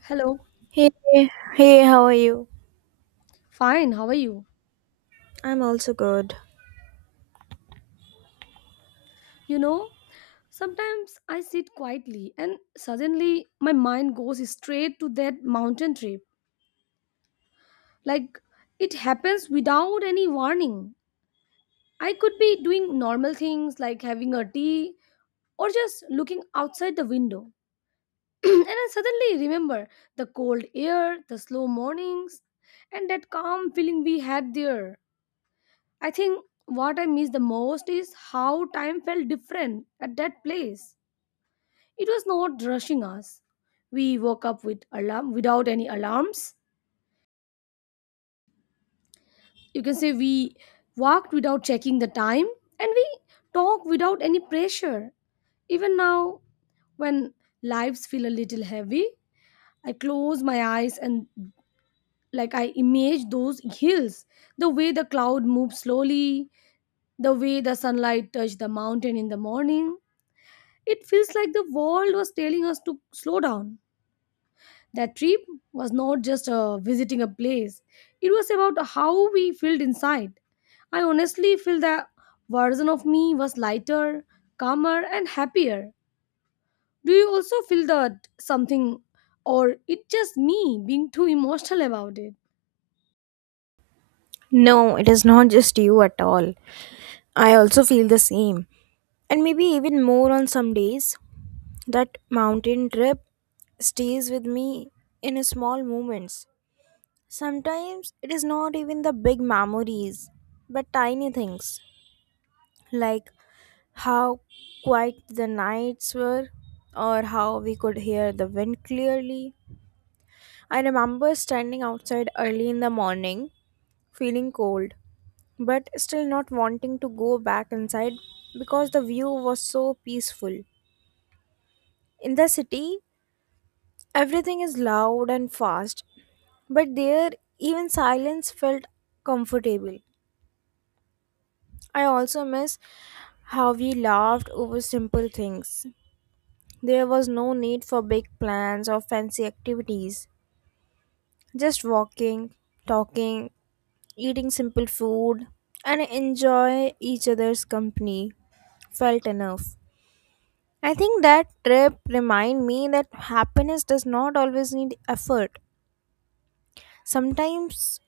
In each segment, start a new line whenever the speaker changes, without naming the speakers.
Hello.
Hey, hey, how are you?
Fine, how are you?
I'm also good.
You know, sometimes I sit quietly and suddenly my mind goes straight to that mountain trip. Like, it happens without any warning. I could be doing normal things like having a tea or just looking outside the window. And I suddenly remember the cold air, the slow mornings, and that calm feeling we had there. I think what I miss the most is how time felt different at that place. It was not rushing us. We woke up with alarm without any alarms. You can say we walked without checking the time and we talked without any pressure. Even now when lives feel a little heavy, I close my eyes and I image those hills, the way the cloud moves slowly, the way the sunlight touched the mountain in the morning. It feels like the world was telling us to slow down. That trip was not just visiting a place, it was about how we felt inside. I honestly feel that version of me was lighter, calmer, and happier. Do you also feel that something, or it just me being too emotional about it?
No, it is not just you at all. I also feel the same. And maybe even more on some days. That mountain trip stays with me in a small moments. Sometimes it is not even the big memories, but tiny things. Like how quiet the nights were, or how we could hear the wind clearly. I remember standing outside early in the morning, feeling cold but still not wanting to go back inside because the view was so peaceful. In the city, everything is loud and fast, but there even silence felt comfortable. I also miss how we laughed over simple things. There was no need for big plans or fancy activities. Just walking, talking, eating simple food, and enjoy each other's company felt enough. I think that trip remind me that happiness does not always need effort. Sometimes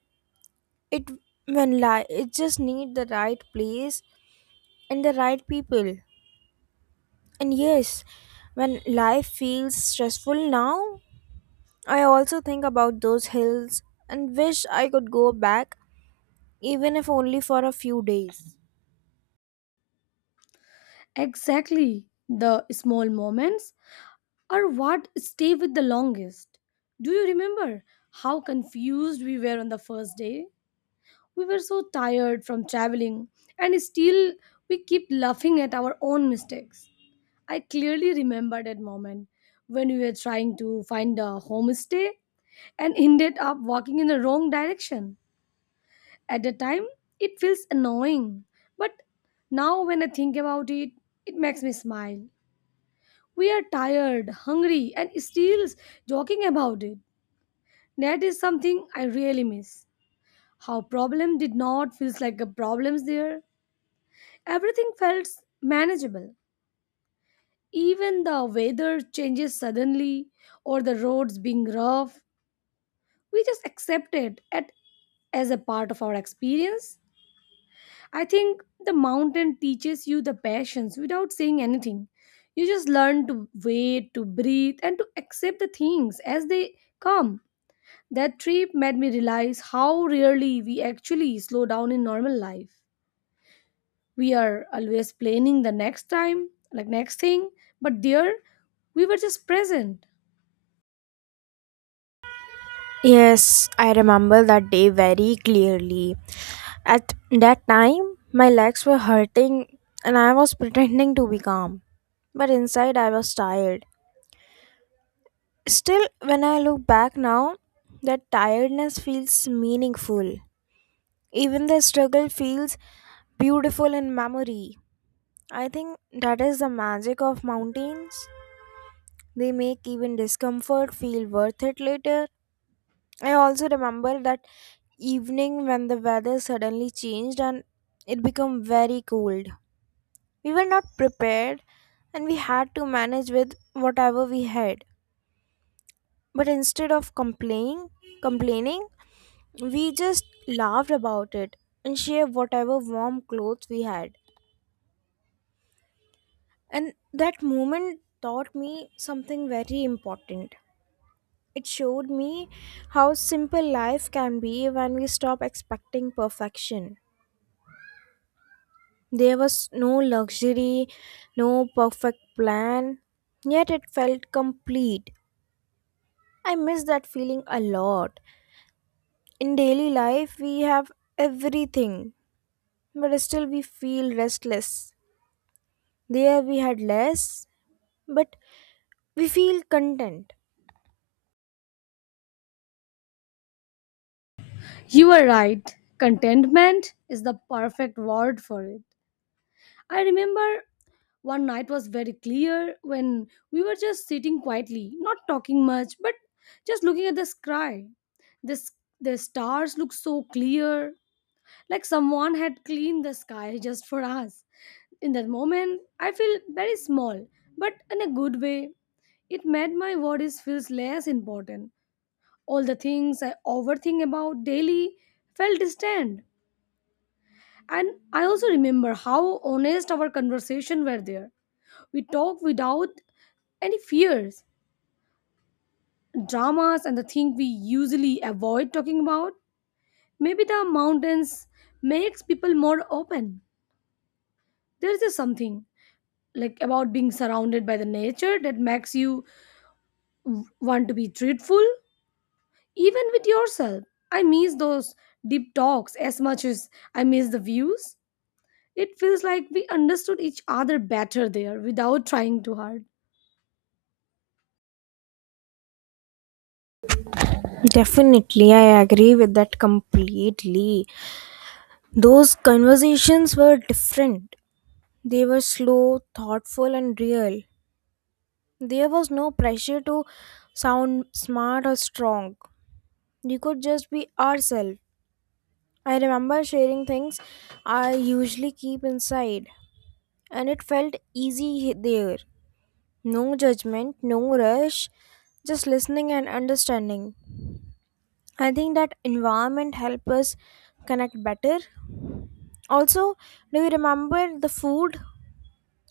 it when lie it just need the right place and the right people. And yes, when life feels stressful now, I also think about those hills and wish I could go back even if only for a few days.
Exactly. The small moments are what stay with the longest. Do you remember how confused we were on the first day? We were so tired from traveling, and still we kept laughing at our own mistakes. I clearly remember that moment when we were trying to find a homestay and ended up walking in the wrong direction. At the time, it feels annoying, but now when I think about it, it makes me smile. We are tired, hungry, and still joking about it. That is something I really miss. How problem did not feels like a problems there. Everything felt manageable. Even the weather changes suddenly or the roads being rough, we just accepted it as a part of our experience. I think the mountain teaches you the patience without saying anything. You just learn to wait, to breathe, and to accept the things as they come. That trip made me realize how rarely we actually slow down in normal life. We are always planning the next time like next thing, but there we were just present.
Yes, I remember that day very clearly. At that time, my legs were hurting and I was pretending to be calm. But inside, I was tired. Still, when I look back now, that tiredness feels meaningful. Even the struggle feels beautiful in memory. I think that is the magic of mountains. They make even discomfort feel worth it later. I also remember that evening when the weather suddenly changed and it became very cold. We were not prepared and we had to manage with whatever we had. But instead of complaining, we just laughed about it and shared whatever warm clothes we had. And that moment taught me something very important. It showed me how simple life can be when we stop expecting perfection. There was no luxury, no perfect plan, yet it felt complete. I miss that feeling a lot. In daily life, we have everything, but still we feel restless. There we had less, but we feel content.
You are right, contentment is the perfect word for it. I remember one night was very clear when we were just sitting quietly, not talking much, but just looking at the sky. This the stars looked so clear, like someone had cleaned the sky just for us. In that moment I feel very small, but in a good way. It made my worries feels less important. All the things I overthink about daily felt distant. And I also remember how honest our conversation were there. We talked without any fears, dramas and the thing we usually avoid talking about. Maybe the mountains makes people more open. There is just something about being surrounded by the nature that makes you want to be truthful. Even with yourself, I miss those deep talks as much as I miss the views. It feels like we understood each other better there without trying too hard.
Definitely, I agree with that completely. Those conversations were different. They were slow, thoughtful, and real. There was no pressure to sound smart or strong. We could just be ourselves. I remember sharing things I usually keep inside, and it felt easy there. No judgment, no rush, just listening and understanding. I think that environment helped us connect better. Also, do you remember the food?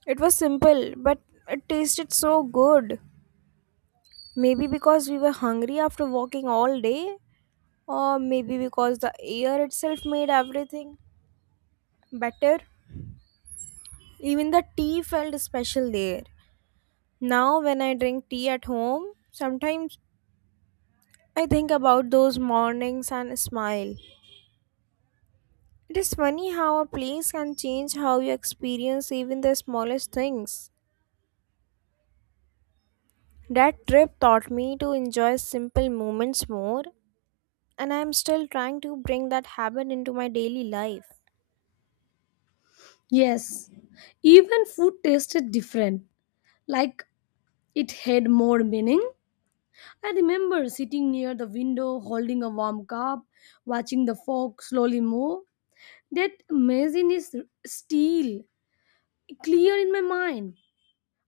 It was simple, but it tasted so good. Maybe because we were hungry after walking all day. Or maybe because the air itself made everything better. Even the tea felt special there. Now, when I drink tea at home, sometimes I think about those mornings and smile. It is funny how a place can change how you experience even the smallest things. That trip taught me to enjoy simple moments more, and I am still trying to bring that habit into my daily life.
Yes, even food tasted different, like it had more meaning. I remember sitting near the window holding a warm cup, watching the fog slowly move. That imagine is still clear in my mind.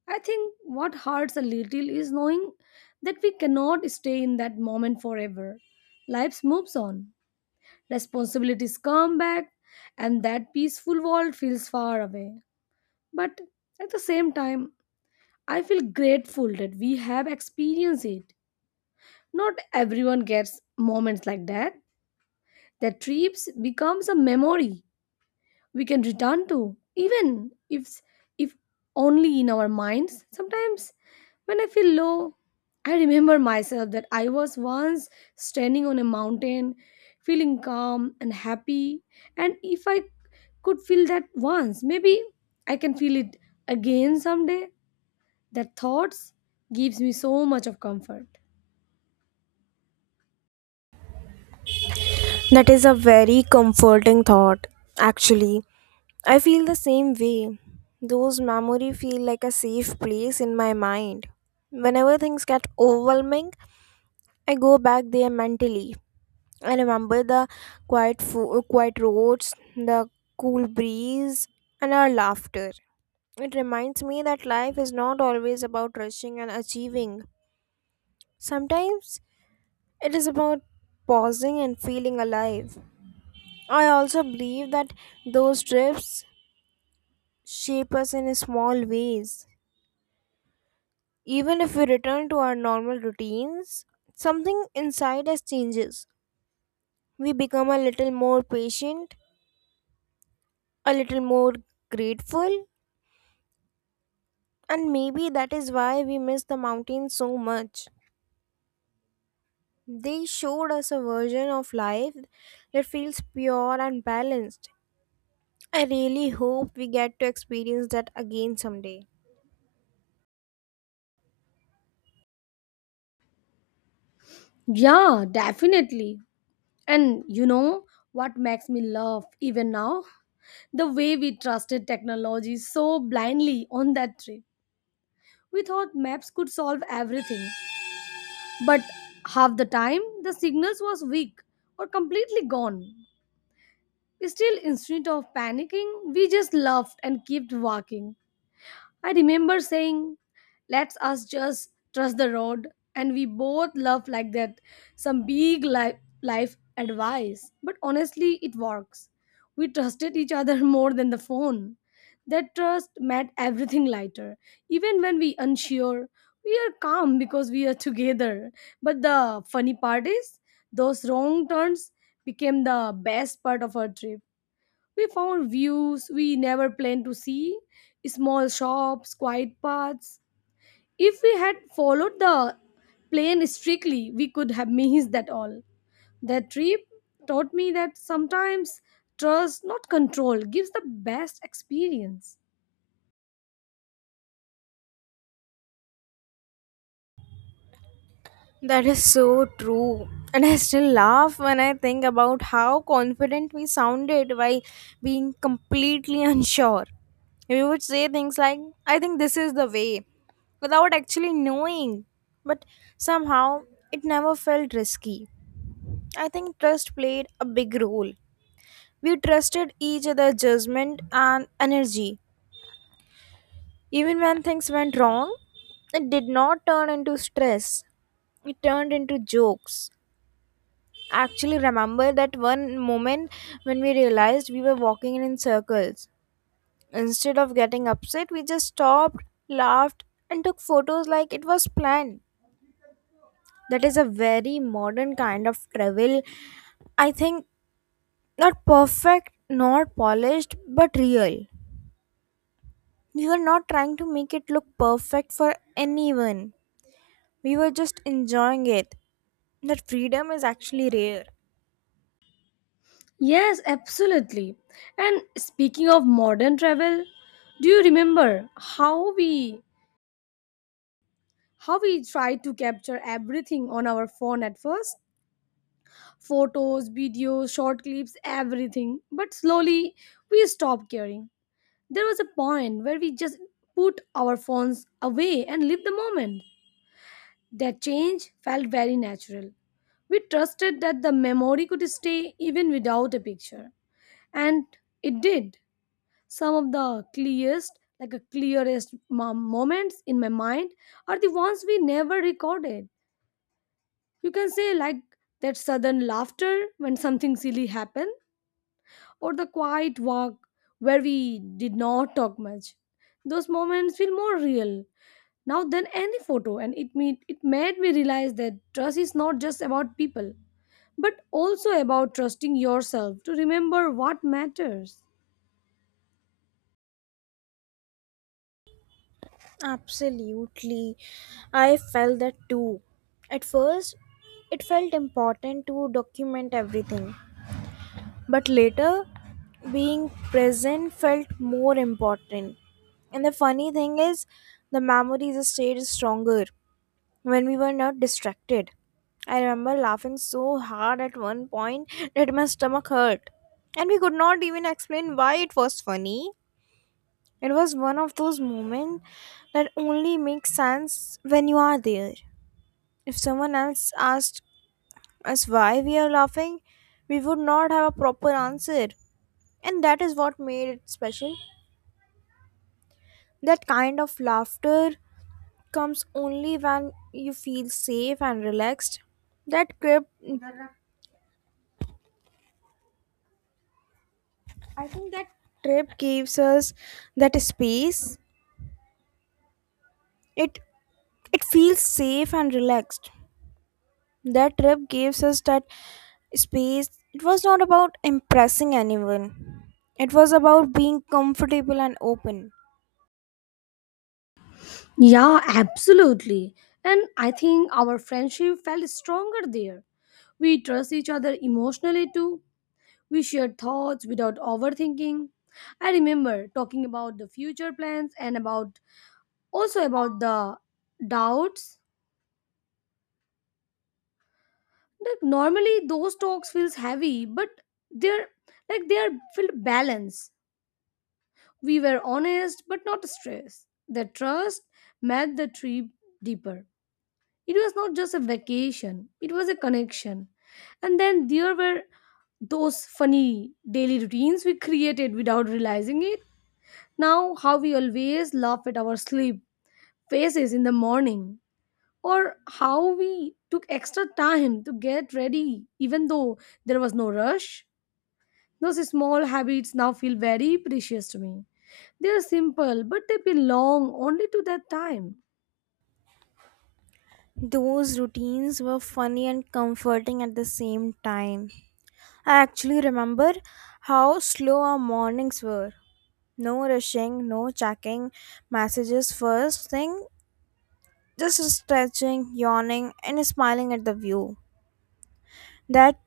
I think what hurts a little is knowing that we cannot stay in that moment forever. Life moves on, responsibilities come back, and that peaceful world feels far away. But at the same time, I feel grateful that we have experienced it. Not everyone gets moments like that. That trips becomes a memory we can return to even if only in our minds. Sometimes when I feel low, I remember myself that I was once standing on a mountain, feeling calm and happy, and if I could feel that once, maybe I can feel it again someday. That thoughts gives me so much of comfort.
That is a very comforting thought, actually. I feel the same way. Those memories feel like a safe place in my mind. Whenever things get overwhelming, I go back there mentally. I remember the quiet roads, the cool breeze, and our laughter. It reminds me that life is not always about rushing and achieving. Sometimes it is about pausing and feeling alive. I also believe that those trips shape us in small ways. Even if we return to our normal routines, something inside us changes. We become a little more patient, a little more grateful, and maybe that is why we miss the mountains so much. They showed us a version of life that feels pure and balanced. I really hope we get to experience that again someday.
Yeah, definitely. And you know what makes me laugh even now, the way we trusted technology so blindly on that trip. We thought maps could solve everything, but half the time the signals was weak or completely gone. Still, instead of panicking, we just laughed and kept walking. I remember saying, "Let's us just trust the road." And we both love like that some big life advice. But honestly, it works. We trusted each other more than the phone. That trust made everything lighter. Even when we unsure, we are calm because we are together. But the funny part is those wrong turns became the best part of our trip. We found views we never planned to see, small shops, quiet paths. If we had followed the plan strictly, we could have missed that all. That trip taught me that sometimes trust, not control, gives the best experience.
That is so true. And I still laugh when I think about how confident we sounded while being completely unsure. We would say things like, I think this is the way, without actually knowing. But somehow, it never felt risky. I think trust played a big role. We trusted each other's judgment and energy. Even when things went wrong, it did not turn into stress, it turned into jokes. Actually remember that one moment when we realized we were walking in circles. Instead of getting upset, we just stopped, laughed, and took photos like it was planned. That is a very modern kind of travel. I think not perfect, not polished, but real. We were not trying to make it look perfect for anyone. We were just enjoying it. That freedom is actually rare.
Yes, absolutely. And speaking of modern travel, do you remember how we tried to capture everything on our phone at first? Photos, videos, short clips, everything. But slowly we stopped caring. There was a point where we just put our phones away and lived the moment. That change felt very natural. We trusted that the memory could stay even without a picture. And it did. Some of the clearest, the clearest moments in my mind are the ones we never recorded. You can say that sudden laughter when something silly happened or the quiet walk where we did not talk much. Those moments feel more real now than any photo, and it made me realize that trust is not just about people, but also about trusting yourself to remember what matters.
Absolutely. I felt that too. At first, it felt important to document everything, but later, being present felt more important. And the funny thing is, the memories stayed stronger when we were not distracted. I remember laughing so hard at one point that my stomach hurt, and we could not even explain why it was funny. It was one of those moments that only makes sense when you are there. If someone else asked us why we are laughing, we would not have a proper answer. And that is what made it special. That kind of laughter comes only when you feel safe and relaxed. That trip, I think that trip gives us that space. It it feels safe and relaxed. That trip gives us that space. It was not about impressing anyone, it was about being comfortable and open.
Yeah, absolutely. And I think our friendship felt stronger there. We trust each other emotionally too. We shared thoughts without overthinking. I remember talking about the future plans and about also about the doubts. Like normally those talks feels heavy, but they're they are filled balance. We were honest but not stressed. The trust met the trip deeper. It was not just a vacation, it was a connection. And then there were those funny daily routines we created without realizing it. Now how we always laugh at our sleep faces in the morning, or how we took extra time to get ready even though there was no rush. Those small habits now feel very precious to me. They are simple, but they belong only to that time.
Those routines were funny and comforting at the same time. I actually remember how slow our mornings were. No rushing, no checking messages first thing, just stretching, yawning, and smiling at the view. That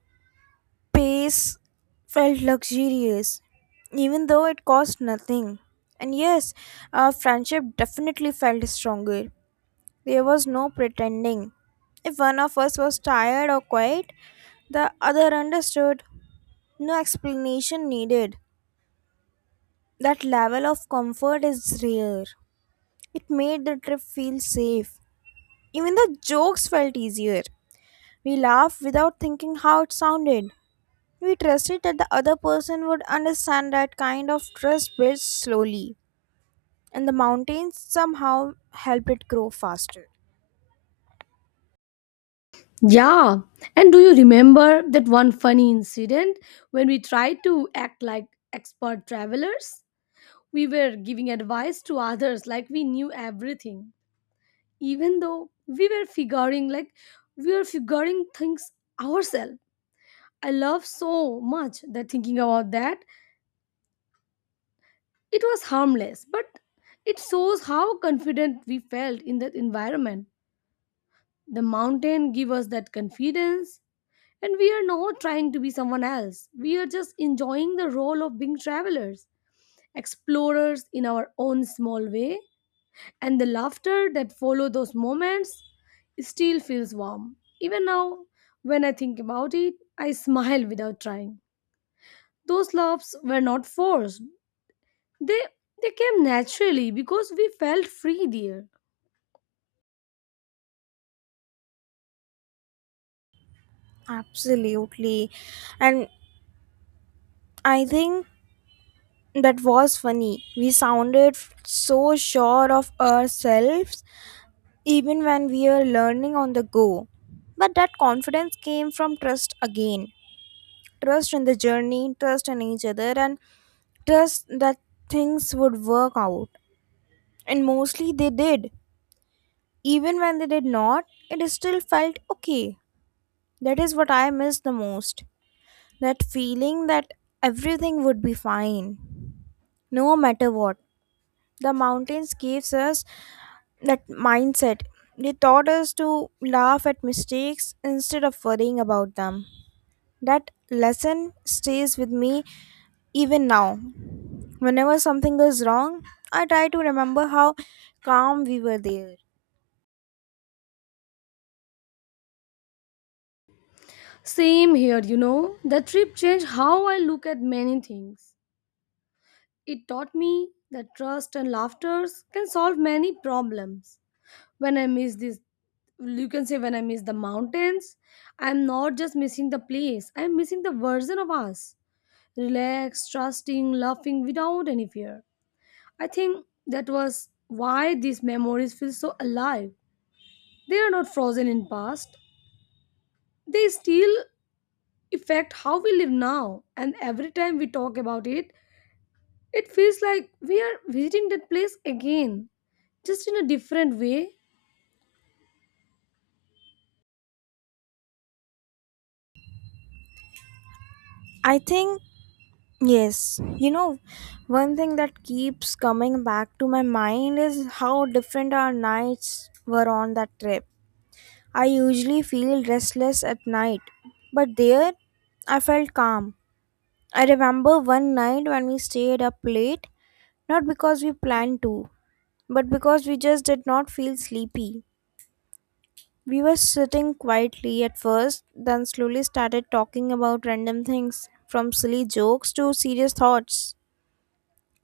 space felt luxurious, even though it cost nothing. And yes, our friendship definitely felt stronger. There was no pretending. If one of us was tired or quiet, the other understood. No explanation needed. That level of comfort is rare. It made the trip feel safe. Even the jokes felt easier. We laughed without thinking how it sounded. We trusted that the other person would understand that kind of trust builds slowly, and the mountains somehow help it grow faster.
Yeah, and do you remember that one funny incident when we tried to act like expert travelers? We were giving advice to others like we knew everything, even though we were figuring things ourselves. I love so much that thinking about that. It was harmless, but it shows how confident we felt in that environment. The mountain gave us that confidence, and we are not trying to be someone else. We are just enjoying the role of being travelers, explorers in our own small way, and the laughter that follow those moments still feels warm. Even now, when I think about it, I smile without trying. Those laughs were not forced. They they came naturally because we felt free there.
Absolutely. And I think that was funny. We sounded so sure of ourselves even when we were learning on the go. But that confidence came from trust again, trust in the journey, trust in each other, and trust that things would work out. And mostly they did. Even when they did not, it still felt okay. That is what I miss the most. That feeling that everything would be fine, no matter what. The mountains gives us that mindset. They taught us to laugh at mistakes instead of worrying about them. That lesson stays with me even now. Whenever something goes wrong, I try to remember how calm we were there.
Same here, you know. The trip changed how I look at many things. It taught me that trust and laughter can solve many problems. When I miss this, you can say when I miss the mountains, I'm not just missing the place, I'm missing the version of us. Relaxed, trusting, laughing without any fear. I think that was why these memories feel so alive. They are not frozen in past. They still affect how we live now. And every time we talk about it, it feels like we are visiting that place again, just in a different way.
I think. Yes, you know, one thing that keeps coming back to my mind is how different our nights were on that trip. I usually feel restless at night, but there I felt calm. I remember one night when we stayed up late, not because we planned to, but because we just did not feel sleepy. We were sitting quietly at first, then slowly started talking about random things, from silly jokes to serious thoughts.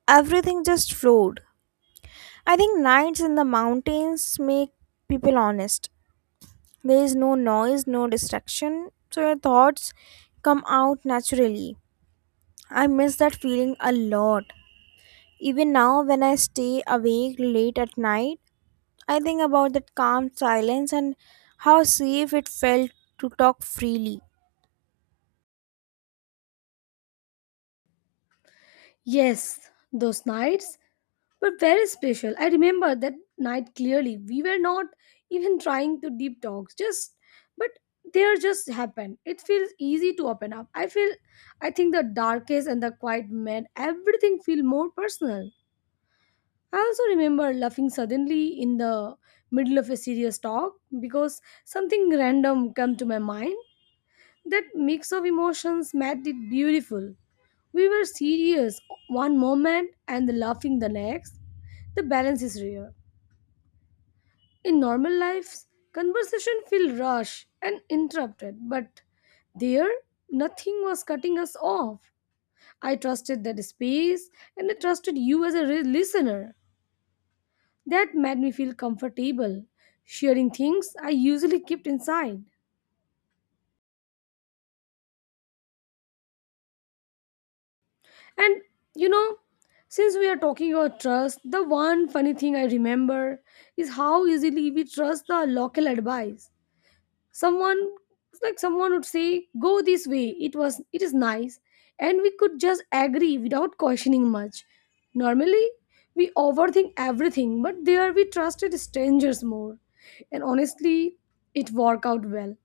Everything just flowed. I think nights in the mountains make people honest. There is no noise, no distraction, so your thoughts come out naturally. I miss that feeling a lot. Even now, when I stay awake late at night, I think about that calm silence and how safe it felt to talk freely.
Yes, those nights were very special. I remember that night clearly. We were not even trying to deep talks, just but there just happened. It feels easy to open up. I think the darkest and the quiet made everything feel more personal. I also remember laughing suddenly in the middle of a serious talk because something random came to my mind. That mix of emotions made it beautiful. We were serious one moment and laughing the next. The balance is rare. In normal lives, conversation feel rushed and interrupted, but there nothing was cutting us off. I trusted that space and I trusted you as a listener. That made me feel comfortable sharing things I usually kept inside. And you know, since we are talking about trust, the one funny thing I remember is how easily we trust the local advice. Someone it's like someone would say go this way, it was it is nice, and we could just agree without questioning much. Normally we overthink everything, but there we trusted strangers more. And honestly, it worked out well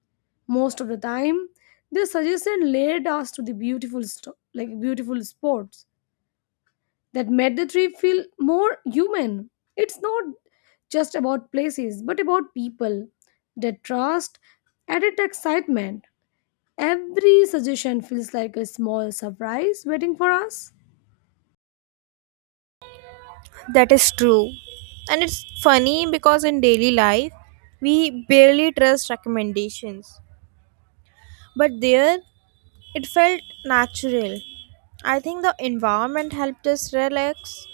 most of the time. Their suggestion led us to the beautiful sto- like beautiful spots that made the trip feel more human. It's not just about places, but about people. The trust added excitement. Every suggestion feels like a small surprise waiting for us.
That is true. And it's funny because in daily life, we barely trust recommendations. But there, it felt natural. I think the environment helped us relax.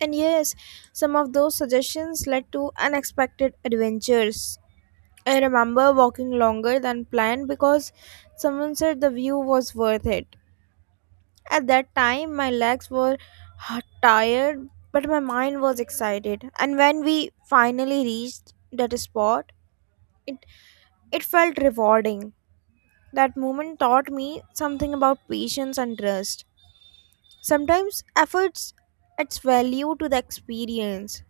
And yes, some of those suggestions led to unexpected adventures. I remember walking longer than planned because someone said the view was worth it. At that time, my legs were tired, but my mind was excited. And when we finally reached that spot, it, it felt rewarding. That moment taught me something about patience and trust. Sometimes efforts adds value to the experience,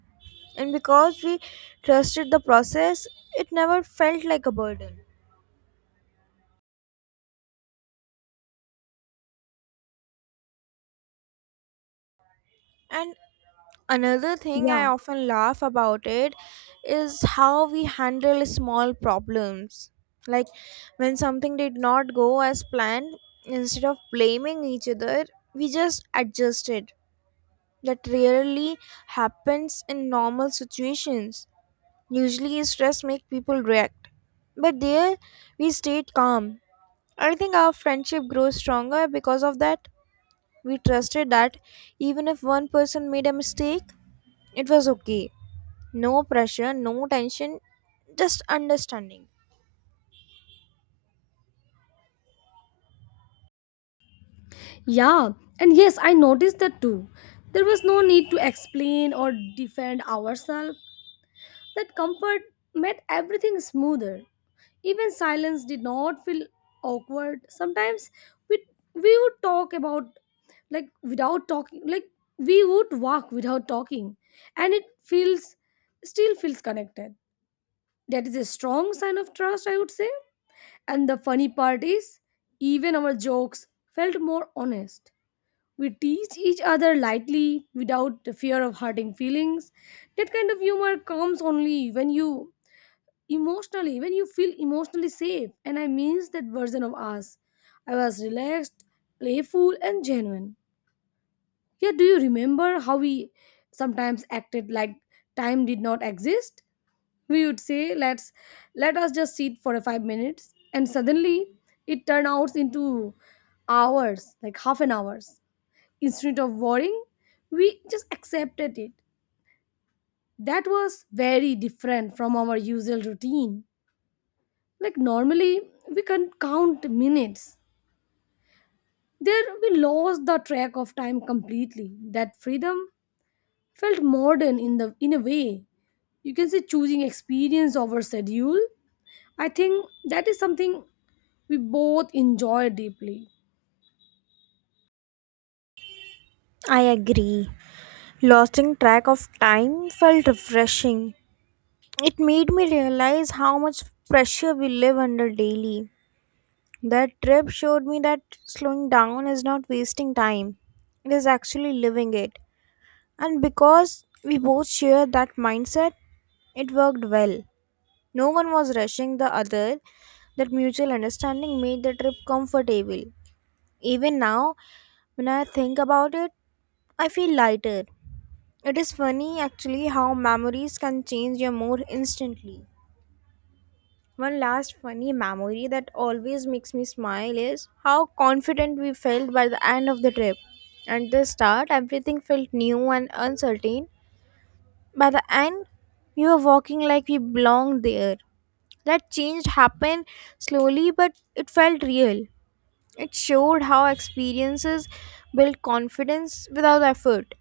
and because we trusted the process, it never felt like a burden. And another thing I
Yeah,
often laugh about it is how we handle small problems. Like when something did not go as planned, instead of blaming each other, we just adjusted. That rarely happens in normal situations. Usually, stress makes people react, but there we stayed calm. I think our friendship grows stronger because of that. We trusted that even if one person made a mistake, it was okay. No pressure, no tension, just understanding.
yeah, and yes, I noticed that too. There was no need to explain or defend ourselves. That comfort made everything smoother. Even silence did not feel awkward. Sometimes we we would talk about like without talking like we would walk without talking, and it feels still feels connected. That is a strong sign of trust I would say. And the funny part is even our jokes felt more honest. We teased each other lightly without the fear of hurting feelings. That kind of humor comes only when you feel emotionally safe. And I miss that version of us. I was relaxed, playful and genuine. Yeah, do you remember how we sometimes acted like time did not exist? We would say let us just sit for 5 minutes, and suddenly it turned out into hours, like half an hours. Instead of worrying, we just accepted it. That was very different from our usual routine. Like normally, we can count minutes. There, we lost the track of time completely. That freedom felt modern in a way. You can say choosing experience over schedule. I think that is something we both enjoy deeply.
I agree. Losing track of time felt refreshing. It made me realize how much pressure we live under daily. That trip showed me that slowing down is not wasting time, it is actually living it. And because we both shared that mindset, it worked well. No one was rushing the other. That mutual understanding made the trip comfortable. Even now, when I think about it, I feel lighter. It is funny actually how memories can change your mood instantly. One last funny memory that always makes me smile is how confident we felt by the end of the trip. At the start, everything felt new and uncertain. By the end, we were walking like we belonged there. That change happened slowly, but it felt real. It showed how experiences build confidence without effort.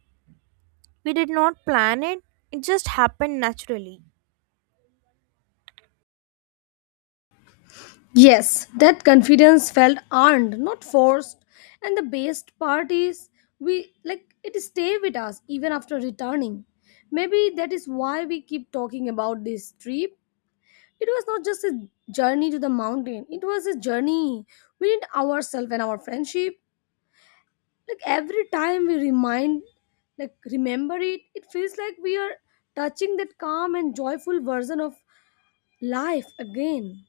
We did not plan it, it just happened naturally.
Yes, that confidence felt earned, not forced. And the best part is we like it stay with us even after returning. Maybe that is why we keep talking about this trip. It was not just a journey to the mountain, it was a journey within ourselves and our friendship. Like every time we remind, like remember it, it feels like we are touching that calm and joyful version of life again.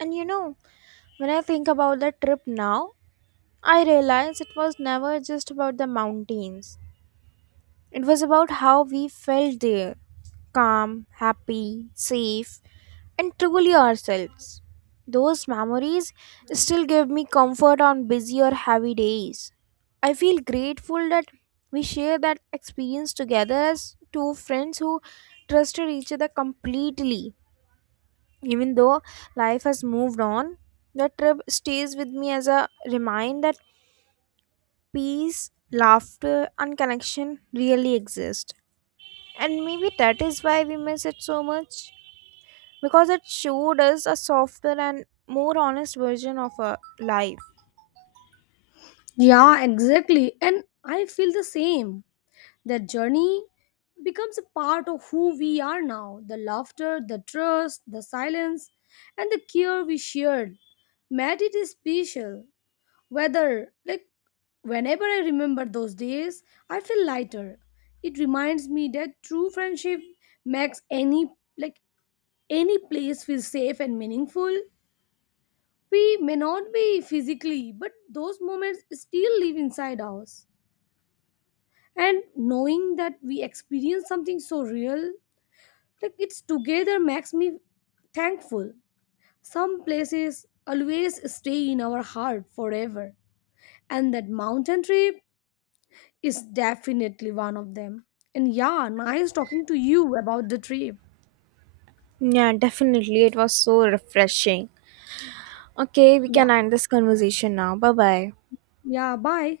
And you know, when I think about that trip now, I realized it was never just about the mountains. It was about how we felt there, calm, happy, safe, and truly ourselves. Those memories still give me comfort on busy or heavy days. I feel grateful that we share that experience together as two friends who trusted each other completely. Even though life has moved on, that trip stays with me as a reminder peace, laughter, and connection really exist. And maybe that is why we miss it so much because it showed us a softer and more honest version of our life.
Yeah, exactly. And I feel the same. That journey becomes a part of who we are now, the laughter, the trust, the silence, and the care we shared made it special. Weather, like Whenever I remember those days, I feel lighter. It reminds me that true friendship makes like any place feel safe and meaningful. We may not be physically, but those moments still live inside us. And knowing that we experience something so real, it's together makes me thankful. Some places always stay in our heart forever. And that mountain trip is definitely one of them. And yeah, nice talking to you about the trip.
Yeah, definitely. It was so refreshing. Okay, we
Yeah,
can end this conversation now. Bye bye.
yeah, bye.